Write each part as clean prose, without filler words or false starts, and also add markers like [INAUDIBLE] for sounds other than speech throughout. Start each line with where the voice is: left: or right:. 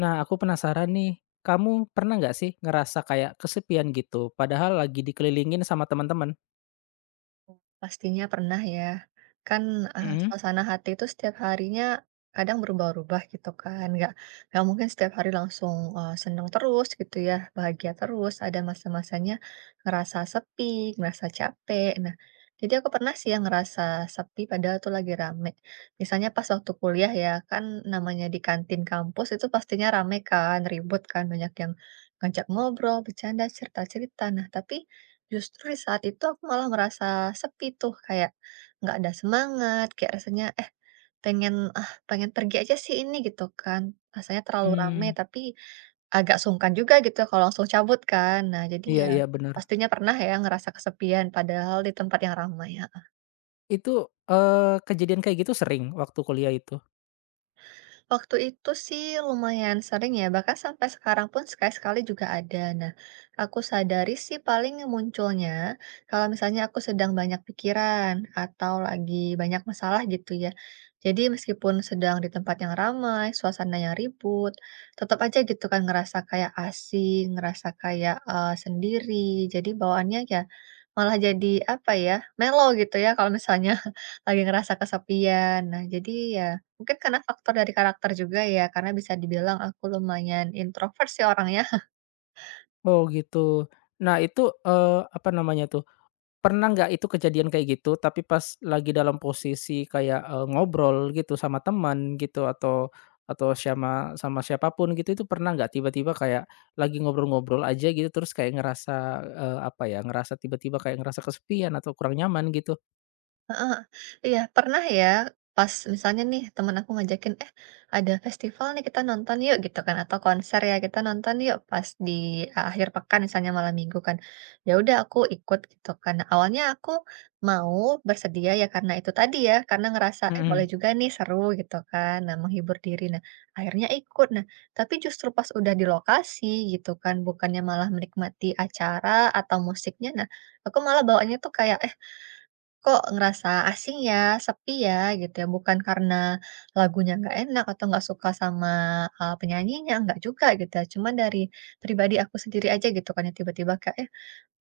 left: Nah, aku penasaran nih, kamu pernah nggak sih ngerasa kayak kesepian gitu, padahal lagi dikelilingin sama teman-teman?
right: Pastinya pernah ya. Kan,
left: Mhm.
right: suasana hati itu setiap harinya kadang berubah-ubah gitu kan, nggak mungkin setiap hari langsung, seneng terus gitu ya, bahagia terus, ada masa-masanya ngerasa sepi, ngerasa capek. Nah, jadi aku pernah sih yang ngerasa sepi padahal tuh lagi rame. Misalnya pas waktu kuliah ya, kan namanya di kantin kampus itu pastinya rame kan, ribut kan, banyak yang ngajak ngobrol, bercanda, cerita-cerita. Nah, tapi justru di saat itu aku malah merasa sepi tuh, kayak nggak ada semangat, kayak rasanya, eh, pengen, pengen pergi aja sih ini gitu kan. Rasanya terlalu ramai
left: Mmm.
right: tapi agak sungkan juga gitu ya kalau langsung cabut kan. Nah, jadi
left: Iya
right: ya
left: iya, bener.
right: pastinya pernah ya ngerasa kesepian padahal di tempat yang ramai.
left: Itu, eee, kejadian kayak gitu sering waktu kuliah itu?
right: Waktu itu sih lumayan sering ya, bahkan sampai sekarang pun sekali-sekali juga ada. Nah, aku sadari sih paling munculnya kalau misalnya aku sedang banyak pikiran atau lagi banyak masalah gitu ya. Jadi meskipun sedang di tempat yang ramai, suasana yang ribut, tetap aja gitu kan ngerasa kayak asing, ngerasa kayak eh, sendiri. Jadi bawaannya ya malah jadi, apa ya, mellow gitu ya kalau misalnya [LAUGHS] lagi ngerasa kesepian. Nah, jadi ya mungkin karena faktor dari karakter juga ya, karena bisa dibilang aku lumayan introvert sih orangnya.
left: Oh, gitu. Nah, itu, eee, apa namanya tuh, pernah nggak itu kejadian kayak gitu, tapi pas lagi dalam posisi kayak, ngobrol gitu sama teman gitu atau sama sama siapapun gitu, itu pernah nggak tiba-tiba kayak lagi ngobrol-ngobrol aja gitu terus kayak ngerasa, apa ya, ngerasa tiba-tiba kayak ngerasa kesepian atau kurang nyaman gitu?
right: Heeh, iya pernah ya pas misalnya nih temen aku ngajakin, "Eh, ada festival nih kita nonton yuk," gitu kan, atau konser ya, "Kita nonton yuk," pas di akhir pekan misalnya malam minggu kan. Ya udah aku ikut gitu kan. Nah, awalnya aku mau bersedia ya karena itu tadi ya, karena ngerasa, "Eh, boleh
left: Mhm.
right: juga nih seru," gitu kan. Nah, menghibur diri. Nah, akhirnya ikut. Nah, tapi justru pas udah di lokasi gitu kan, bukannya malah menikmati acara atau musiknya, nah aku malah bawaannya tuh kayak, "Eh, kok ngerasa asing ya, sepi ya," gitu ya. Bukan karena lagunya nggak enak atau nggak suka sama, penyanyinya, nggak juga gitu ya. Cuma dari pribadi aku sendiri aja gitu kan ya, tiba-tiba kayak, eh,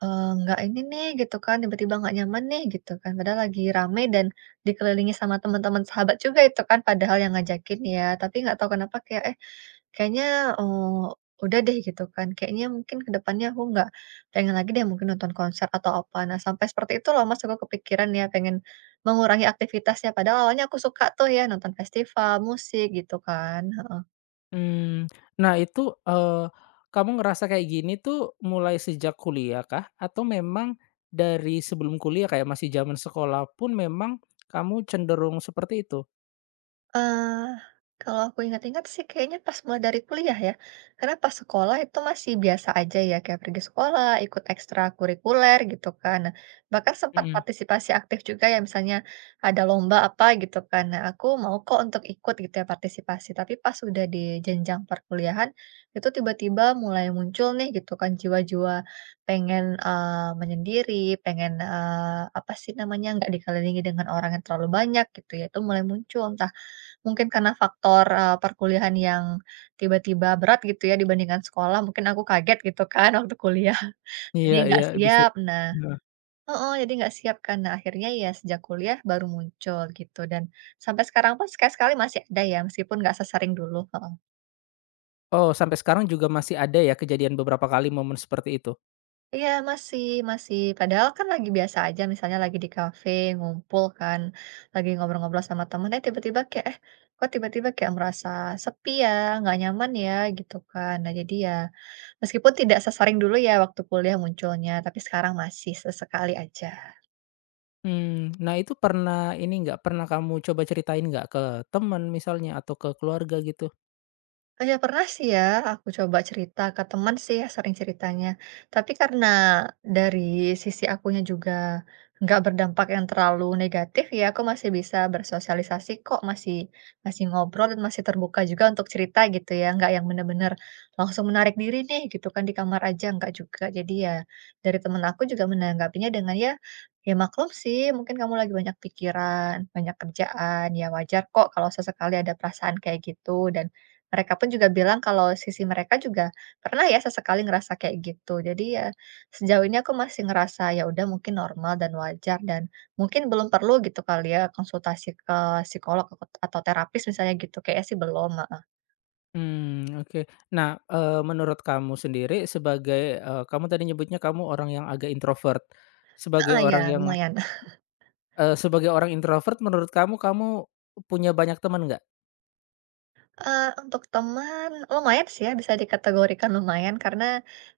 right: nggak ini nih gitu kan, tiba-tiba nggak nyaman nih gitu kan. Padahal lagi rame dan dikelilingi sama teman-teman sahabat juga itu kan, padahal yang ngajakin ya. Tapi nggak tahu kenapa kayak, eh kayaknya, eee, udah deh gitu kan, kayaknya mungkin ke depannya aku nggak pengen lagi deh mungkin nonton konser atau apa. Nah, sampai seperti itu loh Mas, aku kepikiran ya pengen mengurangi aktivitasnya, padahal awalnya aku suka tuh ya nonton festival musik gitu kan.
left: Mmm, nah itu, eee, kamu ngerasa kayak gini tuh mulai sejak kuliah kah? Atau memang dari sebelum kuliah kayak masih zaman sekolah pun memang kamu cenderung seperti itu?
right: Eee, Kalau aku ingat-ingat sih kayaknya pas mulai dari kuliah ya, karena pas sekolah itu masih biasa aja ya, kayak pergi sekolah, ikut ekstrakurikuler gitu kan. Nah, bahkan sempat
left: Mhm.
right: partisipasi aktif juga ya, misalnya ada lomba apa gitu kan. Nah, aku mau kok untuk ikut gitu ya partisipasi, tapi pas udah di jenjang perkuliahan, itu tiba-tiba mulai muncul nih gitu kan jiwa-jiwa pengen, menyendiri, pengen, apa sih namanya, nggak dikelilingi dengan orang yang terlalu banyak gitu ya, itu mulai muncul. Entah mungkin karena faktor, perkuliahan yang tiba-tiba berat gitu ya dibandingkan sekolah, mungkin aku kaget gitu kan waktu kuliah, [LAUGHS] jadi
left: Iya
right: nggak
left: iya, bisa.
right: siap. Nah,
left: Heeh.
right: oh jadi nggak siap kan. Nah, akhirnya ya sejak kuliah baru muncul gitu dan sampai sekarang pun sekali-sekali masih ada ya, meskipun nggak sesering dulu, heeh.
left: Oh, sampai sekarang juga masih ada ya kejadian beberapa kali momen seperti itu?
right: Iya masih, masih, padahal kan lagi biasa aja, misalnya lagi di kafe ngumpul kan, lagi ngobrol-ngobrol sama temen, eh tiba-tiba kayak, eh kok tiba-tiba kayak merasa sepi ya, nggak nyaman ya gitu kan. Nah, jadi ya meskipun tidak sesering dulu ya waktu kuliah munculnya, tapi sekarang masih sesekali aja.
left: Mmm, nah itu pernah ini nggak, pernah kamu coba ceritain nggak ke teman misalnya atau ke keluarga gitu?
right: Kayak pernah sih ya, aku coba cerita ke teman sih ya sering ceritanya. Tapi karena dari sisi akunya juga nggak berdampak yang terlalu negatif ya, aku masih bisa bersosialisasi kok, masih masih ngobrol dan masih terbuka juga untuk cerita gitu ya, nggak yang bener-bener langsung menarik diri nih gitu kan di kamar aja, nggak juga. Jadi ya dari teman aku juga menanggapinya dengan ya, ya maklum sih, mungkin kamu lagi banyak pikiran, banyak kerjaan, ya wajar kok kalau sesekali ada perasaan kayak gitu, dan mereka pun juga bilang kalau sisi mereka juga pernah ya sesekali ngerasa kayak gitu. Jadi ya sejauh ini aku masih ngerasa ya udah mungkin normal dan wajar dan mungkin belum perlu gitu kali ya konsultasi ke psikolog atau terapis misalnya gitu, kayaknya sih belum, heeh.
left: Mmm, oke. Nah, menurut kamu sendiri sebagai, kamu tadi nyebutnya kamu orang yang agak introvert.
right: Heeh,
left: Sebagai
right: ya
left: orang yang
right: lumayan.
left: sebagai orang introvert menurut kamu, kamu punya banyak teman nggak?
right: Untuk teman, lumayan sih ya, bisa dikategorikan lumayan karena,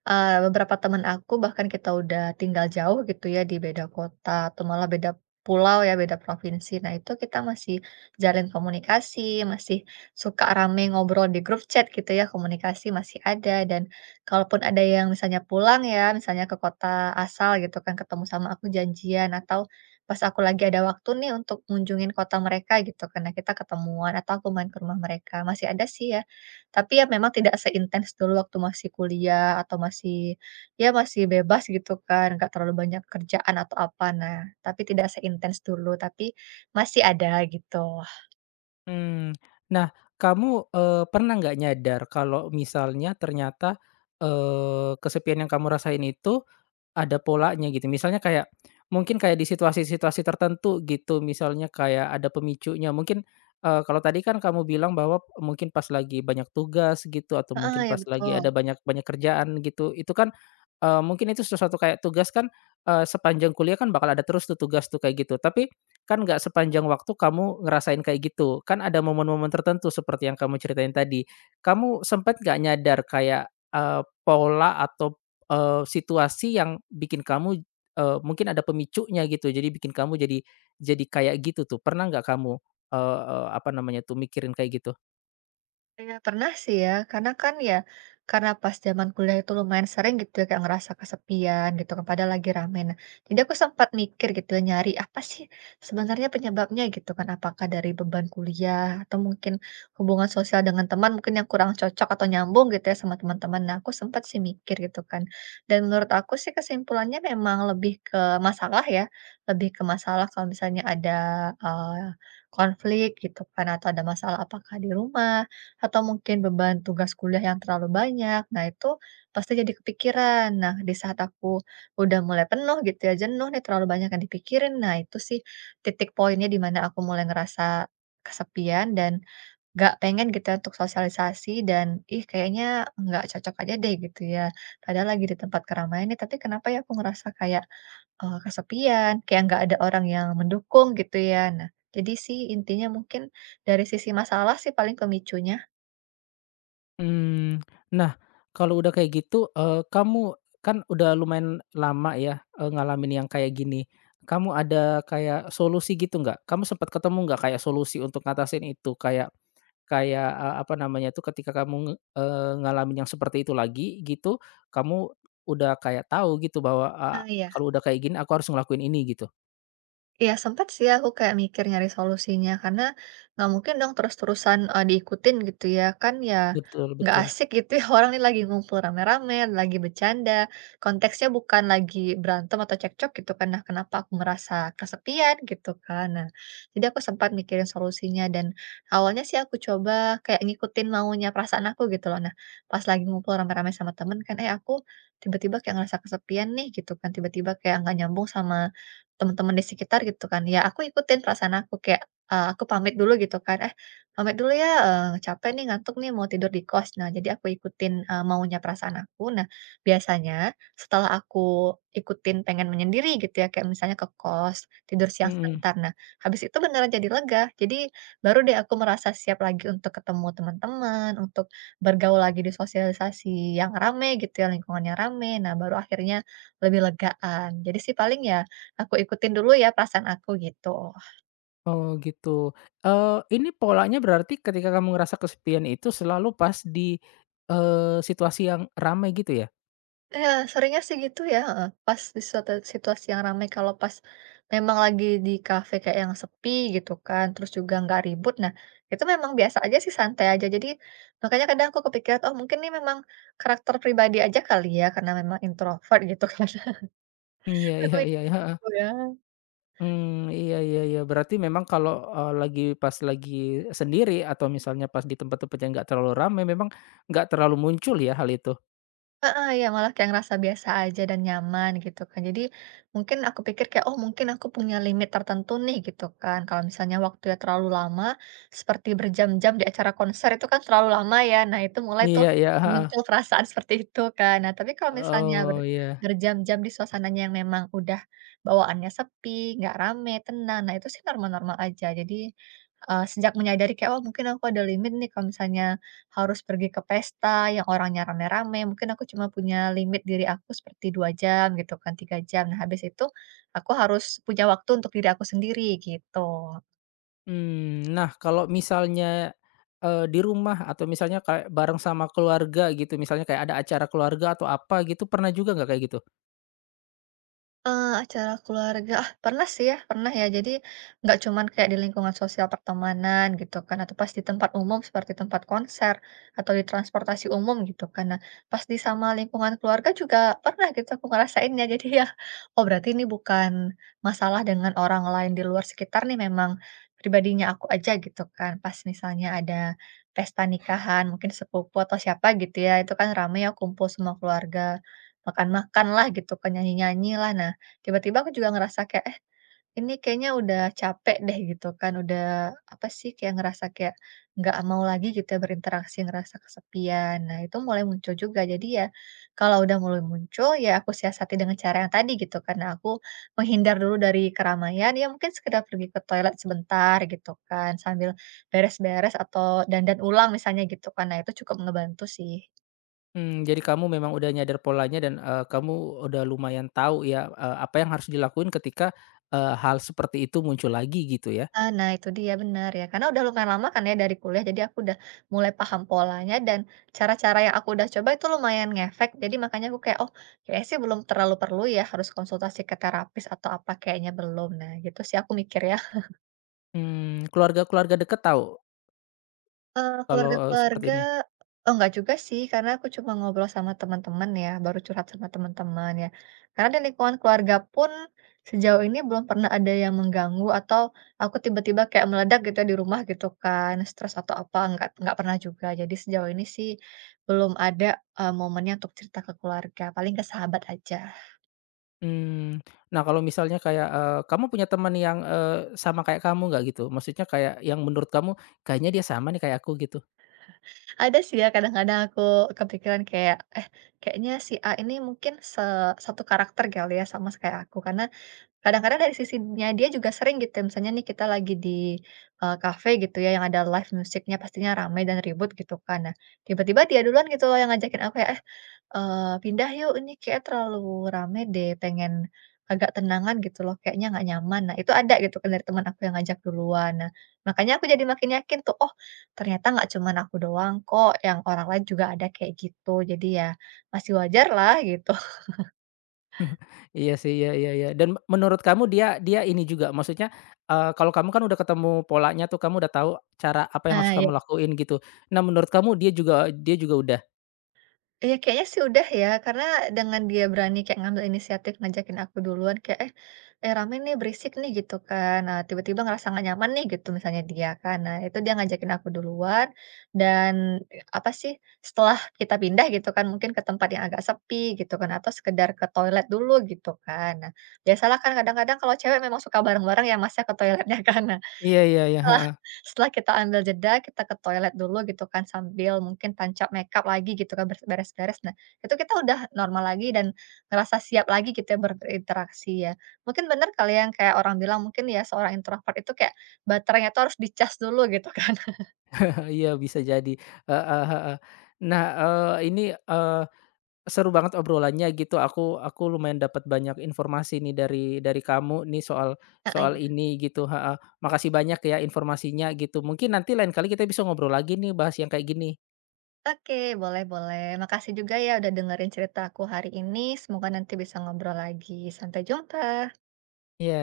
right: beberapa teman aku bahkan kita udah tinggal jauh gitu ya, di beda kota atau malah beda pulau ya, beda provinsi. Nah, itu kita masih jalin komunikasi, masih suka rame ngobrol di grup chat gitu ya, komunikasi masih ada dan kalaupun ada yang misalnya pulang ya, misalnya ke kota asal gitu kan, ketemu sama aku janjian atau pas aku lagi ada waktu nih untuk ngunjungin kota mereka gitu karena kita ketemuan atau aku main ke rumah mereka, masih ada sih ya. Tapi ya memang tidak seintens dulu waktu masih kuliah atau masih bebas gitu kan, nggak terlalu banyak kerjaan atau apa. Nah, tapi tidak seintens dulu, tapi masih ada gitu.
left: Hmm. Nah kamu, pernah nggak nyadar kalau misalnya ternyata, kesepian yang kamu rasain itu ada polanya gitu, misalnya kayak, mungkin kayak di situasi-situasi tertentu gitu, misalnya kayak ada pemicunya. Mungkin, kalau tadi kan kamu bilang bahwa mungkin pas lagi banyak tugas gitu, atau
right: Heeh,
left: mungkin
right: ya
left: pas lagi
right: betul.
left: ada banyak banyak kerjaan gitu, itu kan, mungkin itu sesuatu kayak tugas kan, sepanjang kuliah kan bakal ada terus tuh tugas tuh kayak gitu, tapi kan nggak sepanjang waktu kamu ngerasain kayak gitu. Kan ada momen-momen tertentu seperti yang kamu ceritain tadi. Kamu sempat nggak nyadar kayak, pola atau situasi yang bikin kamu, mungkin ada pemicunya gitu, jadi bikin kamu jadi kayak gitu tuh, pernah nggak kamu, eee eee, apa namanya tuh, mikirin kayak gitu?
right: Iya pernah sih ya, karena kan ya, karena pas zaman kuliah itu lumayan sering gitu ya, kayak ngerasa kesepian gitu kan, padahal lagi rame. Nah, jadi aku sempat mikir gitu ya, nyari apa sih sebenarnya penyebabnya gitu kan, apakah dari beban kuliah atau mungkin hubungan sosial dengan teman mungkin yang kurang cocok atau nyambung gitu ya sama teman-teman. Nah, aku sempat sih mikir gitu kan. Dan menurut aku sih kesimpulannya memang lebih ke masalah ya, lebih ke masalah kalau misalnya ada eh, konflik gitu kan, atau ada masalah apakah di rumah atau mungkin beban tugas kuliah yang terlalu banyak. Nah, itu pasti jadi kepikiran. Nah, di saat aku udah mulai penuh gitu ya, jenuh nih terlalu banyak yang dipikirin. Nah, itu sih titik poinnya di mana aku mulai ngerasa kesepian dan gak pengen gitu ya untuk sosialisasi dan ih kayaknya nggak cocok aja deh gitu ya. Padahal lagi di tempat keramaian nih, tapi kenapa ya aku ngerasa kayak eh, kesepian, kayak nggak ada orang yang mendukung gitu ya. Nah, jadi sih intinya mungkin dari sisi masalah sih paling pemicunya.
left: Mmm. Nah, kalau udah kayak gitu, kamu kan udah lumayan lama ya, ngalamin yang kayak gini. Kamu ada kayak solusi gitu nggak? Kamu sempat ketemu nggak kayak solusi untuk ngatasin itu? Kayak kayak, apa namanya tuh, ketika kamu ngalamin yang seperti itu lagi gitu, kamu udah kayak tahu gitu bahwa,
right: Nah, ya.
left: kalau udah kayak gini aku harus ngelakuin ini gitu.
right: Iya sempat sih aku kayak mikir nyari solusinya, karena nggak mungkin dong terus-terusan, diikutin gitu ya, kan ya
left: Betul
right: nggak
left: betul.
right: asik gitu ya [LAUGHS] orang ini lagi ngumpul rame-rame, lagi bercanda, konteksnya bukan lagi berantem atau cekcok gitu kan. Nah, kenapa aku merasa kesepian gitu kan. Nah, jadi aku sempat mikirin solusinya dan awalnya sih aku coba kayak ngikutin maunya perasaan aku gitu loh. Nah, pas lagi ngumpul rame-rame sama temen kan, eh, aku tiba-tiba kayak ngerasa kesepian nih gitu kan, tiba-tiba kayak nggak nyambung sama teman-teman di sekitar gitu kan, ya aku ikutin perasaan aku kayak, aku pamit dulu gitu kan, "Eh, pamit dulu ya, capek nih, ngantuk nih, mau tidur di kos." Nah, jadi aku ikutin, maunya perasaan aku. Nah, biasanya setelah aku ikutin pengen menyendiri gitu ya, kayak misalnya ke kos, tidur siang
left: Mhm.
right: sebentar. Nah, habis itu beneran jadi lega. Jadi baru deh aku merasa siap lagi untuk ketemu teman-teman, untuk bergaul lagi di sosialisasi yang rame gitu ya, lingkungannya rame. Nah, baru akhirnya lebih legaan. Jadi sih paling ya aku ikutin dulu ya perasaan aku gitu.
left: Oh gitu. Ini polanya berarti ketika kamu ngerasa kesepian itu selalu pas di, situasi yang ramai gitu ya?
right: Ya seringnya sih gitu ya, heeh. Pas di suatu situasi yang ramai, kalau pas memang lagi di kafe kayak yang sepi gitu kan, terus juga nggak ribut, nah itu memang biasa aja sih, santai aja. Jadi makanya kadang aku kepikiran, oh mungkin ini memang karakter pribadi aja kali ya, karena memang introvert gitu kan. [LAUGHS]
left: Iya
right: Aku
left: iya iya, iya. Heeh.
right: gitu ya.
left: Mmm, iya iya iya, berarti memang kalau, lagi pas lagi sendiri atau misalnya pas di tempat-tempat yang nggak terlalu ramai memang nggak terlalu muncul ya hal itu?
right: Heeh, ya malah kayak ngerasa biasa aja dan nyaman gitu kan. Jadi mungkin aku pikir kayak, "Oh mungkin aku punya limit tertentu nih," gitu kan. Kalau misalnya waktunya terlalu lama, seperti berjam-jam di acara konser itu kan terlalu lama ya. Nah itu mulai tuh
left: Iya iya, heeh.
right: muncul perasaan seperti itu kan. Nah tapi kalau misalnya
left: Oh, iya.
right: berjam-jam di suasananya yang memang udah bawaannya sepi, nggak rame, tenang, nah itu sih normal-normal aja. Jadi, sejak menyadari kayak, "Oh mungkin aku ada limit nih kalau misalnya harus pergi ke pesta yang orangnya rame-rame, mungkin aku cuma punya limit diri aku seperti 2 jam gitu kan, 3 jam. Nah habis itu, aku harus punya waktu untuk diri aku sendiri," gitu.
left: Mmm, nah kalau misalnya, di rumah atau misalnya kayak bareng sama keluarga gitu, misalnya kayak ada acara keluarga atau apa gitu, pernah juga nggak kayak gitu?
right: Acara keluarga, ah, pernah sih ya, pernah ya. Jadi nggak cuman kayak di lingkungan sosial pertemanan gitu kan, atau pas di tempat umum seperti tempat konser atau di transportasi umum gitu kan. Nah, pas di sama lingkungan keluarga juga pernah gitu aku ngerasainnya. [LAUGHS] Jadi ya, oh berarti ini bukan masalah dengan orang lain di luar sekitar nih, memang pribadinya aku aja gitu kan. Pas misalnya ada pesta nikahan, mungkin sepupu atau siapa gitu ya, itu kan rame ya kumpul semua keluarga, makan-makan lah gitu kan, nyanyi-nyanyi lah. Nah tiba-tiba aku juga ngerasa kayak, eh, ini kayaknya udah capek deh gitu kan, udah apa sih, kayak ngerasa kayak nggak mau lagi gitu ya berinteraksi, ngerasa kesepian. Nah, itu mulai muncul juga. Jadi ya kalau udah mulai muncul ya aku siasati dengan cara yang tadi gitu, karena aku menghindar dulu dari keramaian, ya mungkin sekedar pergi ke toilet sebentar gitu kan, sambil beres-beres atau dandan ulang misalnya gitu kan. Nah, itu cukup ngebantu sih.
left: Mmm, jadi kamu memang udah nyadar polanya dan, kamu udah lumayan tahu ya, apa yang harus dilakuin ketika, hal seperti itu muncul lagi gitu ya?
right: Ah, nah itu dia, benar ya, karena udah lumayan lama kan ya dari kuliah, jadi aku udah mulai paham polanya dan cara-cara yang aku udah coba itu lumayan ngefek, jadi makanya aku kayak, "Oh, kayaknya sih belum terlalu perlu ya harus konsultasi ke terapis atau apa, kayaknya belum." Nah gitu sih aku mikir ya.
left: Mmm, keluarga-keluarga dekat tahu kalau, seperti
right: Keluarga-keluarga
left: ini?
right: oh, enggak juga sih, karena aku cuma ngobrol sama teman-teman ya, baru curhat sama teman-teman ya. Karena di lingkungan keluarga pun sejauh ini belum pernah ada yang mengganggu atau aku tiba-tiba kayak meledak gitu ya di rumah gitu kan, stres atau apa, enggak pernah juga. Jadi sejauh ini sih belum ada, momennya untuk cerita ke keluarga, paling ke sahabat aja.
left: Mmm, nah kalau misalnya kayak, kamu punya teman yang, sama kayak kamu nggak gitu? Maksudnya kayak yang menurut kamu, "Kayaknya dia sama nih kayak aku," gitu?
right: Ada sih ya, kadang-kadang aku kepikiran kayak, eh, kayaknya si A ini mungkin satu karakter kali ya sama kayak aku, karena kadang-kadang dari sisinya dia juga sering gitu ya, misalnya nih kita lagi di, cafe gitu ya yang ada live musiknya pastinya ramai dan ribut gitu kan. Nah, tiba-tiba dia duluan gitu loh yang ngajakin aku ya, "Eh, pindah yuk ini kayak terlalu rame deh, pengen agak tenangan gitu loh, kayaknya nggak nyaman." Nah, itu ada gitu kan dari teman aku yang ngajak duluan. Nah, makanya aku jadi makin yakin tuh, oh ternyata nggak cuman aku doang kok, yang orang lain juga ada kayak gitu. Jadi ya masih wajar lah gitu. [LAUGHS]
left: Iya sih, iya iya iya, dan menurut kamu dia dia ini juga, maksudnya, kalau kamu kan udah ketemu polanya tuh, kamu udah tahu cara apa yang
right: Nah,
left: harus
right: ya,
left: kamu lakuin gitu. Nah menurut kamu dia juga udah?
right: iya kayaknya sih udah ya, karena dengan dia berani kayak ngambil inisiatif ngajakin aku duluan kayak, "Eh eh, rame nih, berisik nih," gitu kan. Nah, tiba-tiba ngerasa nggak nyaman nih gitu misalnya dia kan. Nah, itu dia ngajakin aku duluan dan, apa sih, setelah kita pindah gitu kan mungkin ke tempat yang agak sepi gitu kan atau sekedar ke toilet dulu gitu kan. Nah, biasalah kan kadang-kadang kalau cewek memang suka bareng-bareng ya Mas ya ke toiletnya kan.
left: Iya iya iya,
right: Setelah
left: heeh,
right: setelah kita ambil jeda, kita ke toilet dulu gitu kan, sambil mungkin tancap makeup lagi gitu kan, beres-beres. Nah, itu kita udah normal lagi dan ngerasa siap lagi gitu ya berinteraksi ya. Mungkin bener kali ya yang kayak orang bilang mungkin ya seorang introvert itu kayak baterainya tuh harus dicas dulu gitu kan. [LAUGHS]
left: [LAUGHS] iya bisa jadi, heeh heeh. Nah, ini, seru banget obrolannya gitu, aku lumayan dapat banyak informasi nih dari kamu nih soal
right: Heeh,
left: soal
right: iya.
left: ini gitu, heeh. Makasih banyak ya informasinya gitu, mungkin nanti lain kali kita bisa ngobrol lagi nih bahas yang kayak gini.
right: Oke, boleh, boleh. Makasih juga ya udah dengerin cerita aku hari ini, semoga nanti bisa ngobrol lagi. Sampai jumpa.
left: Iya.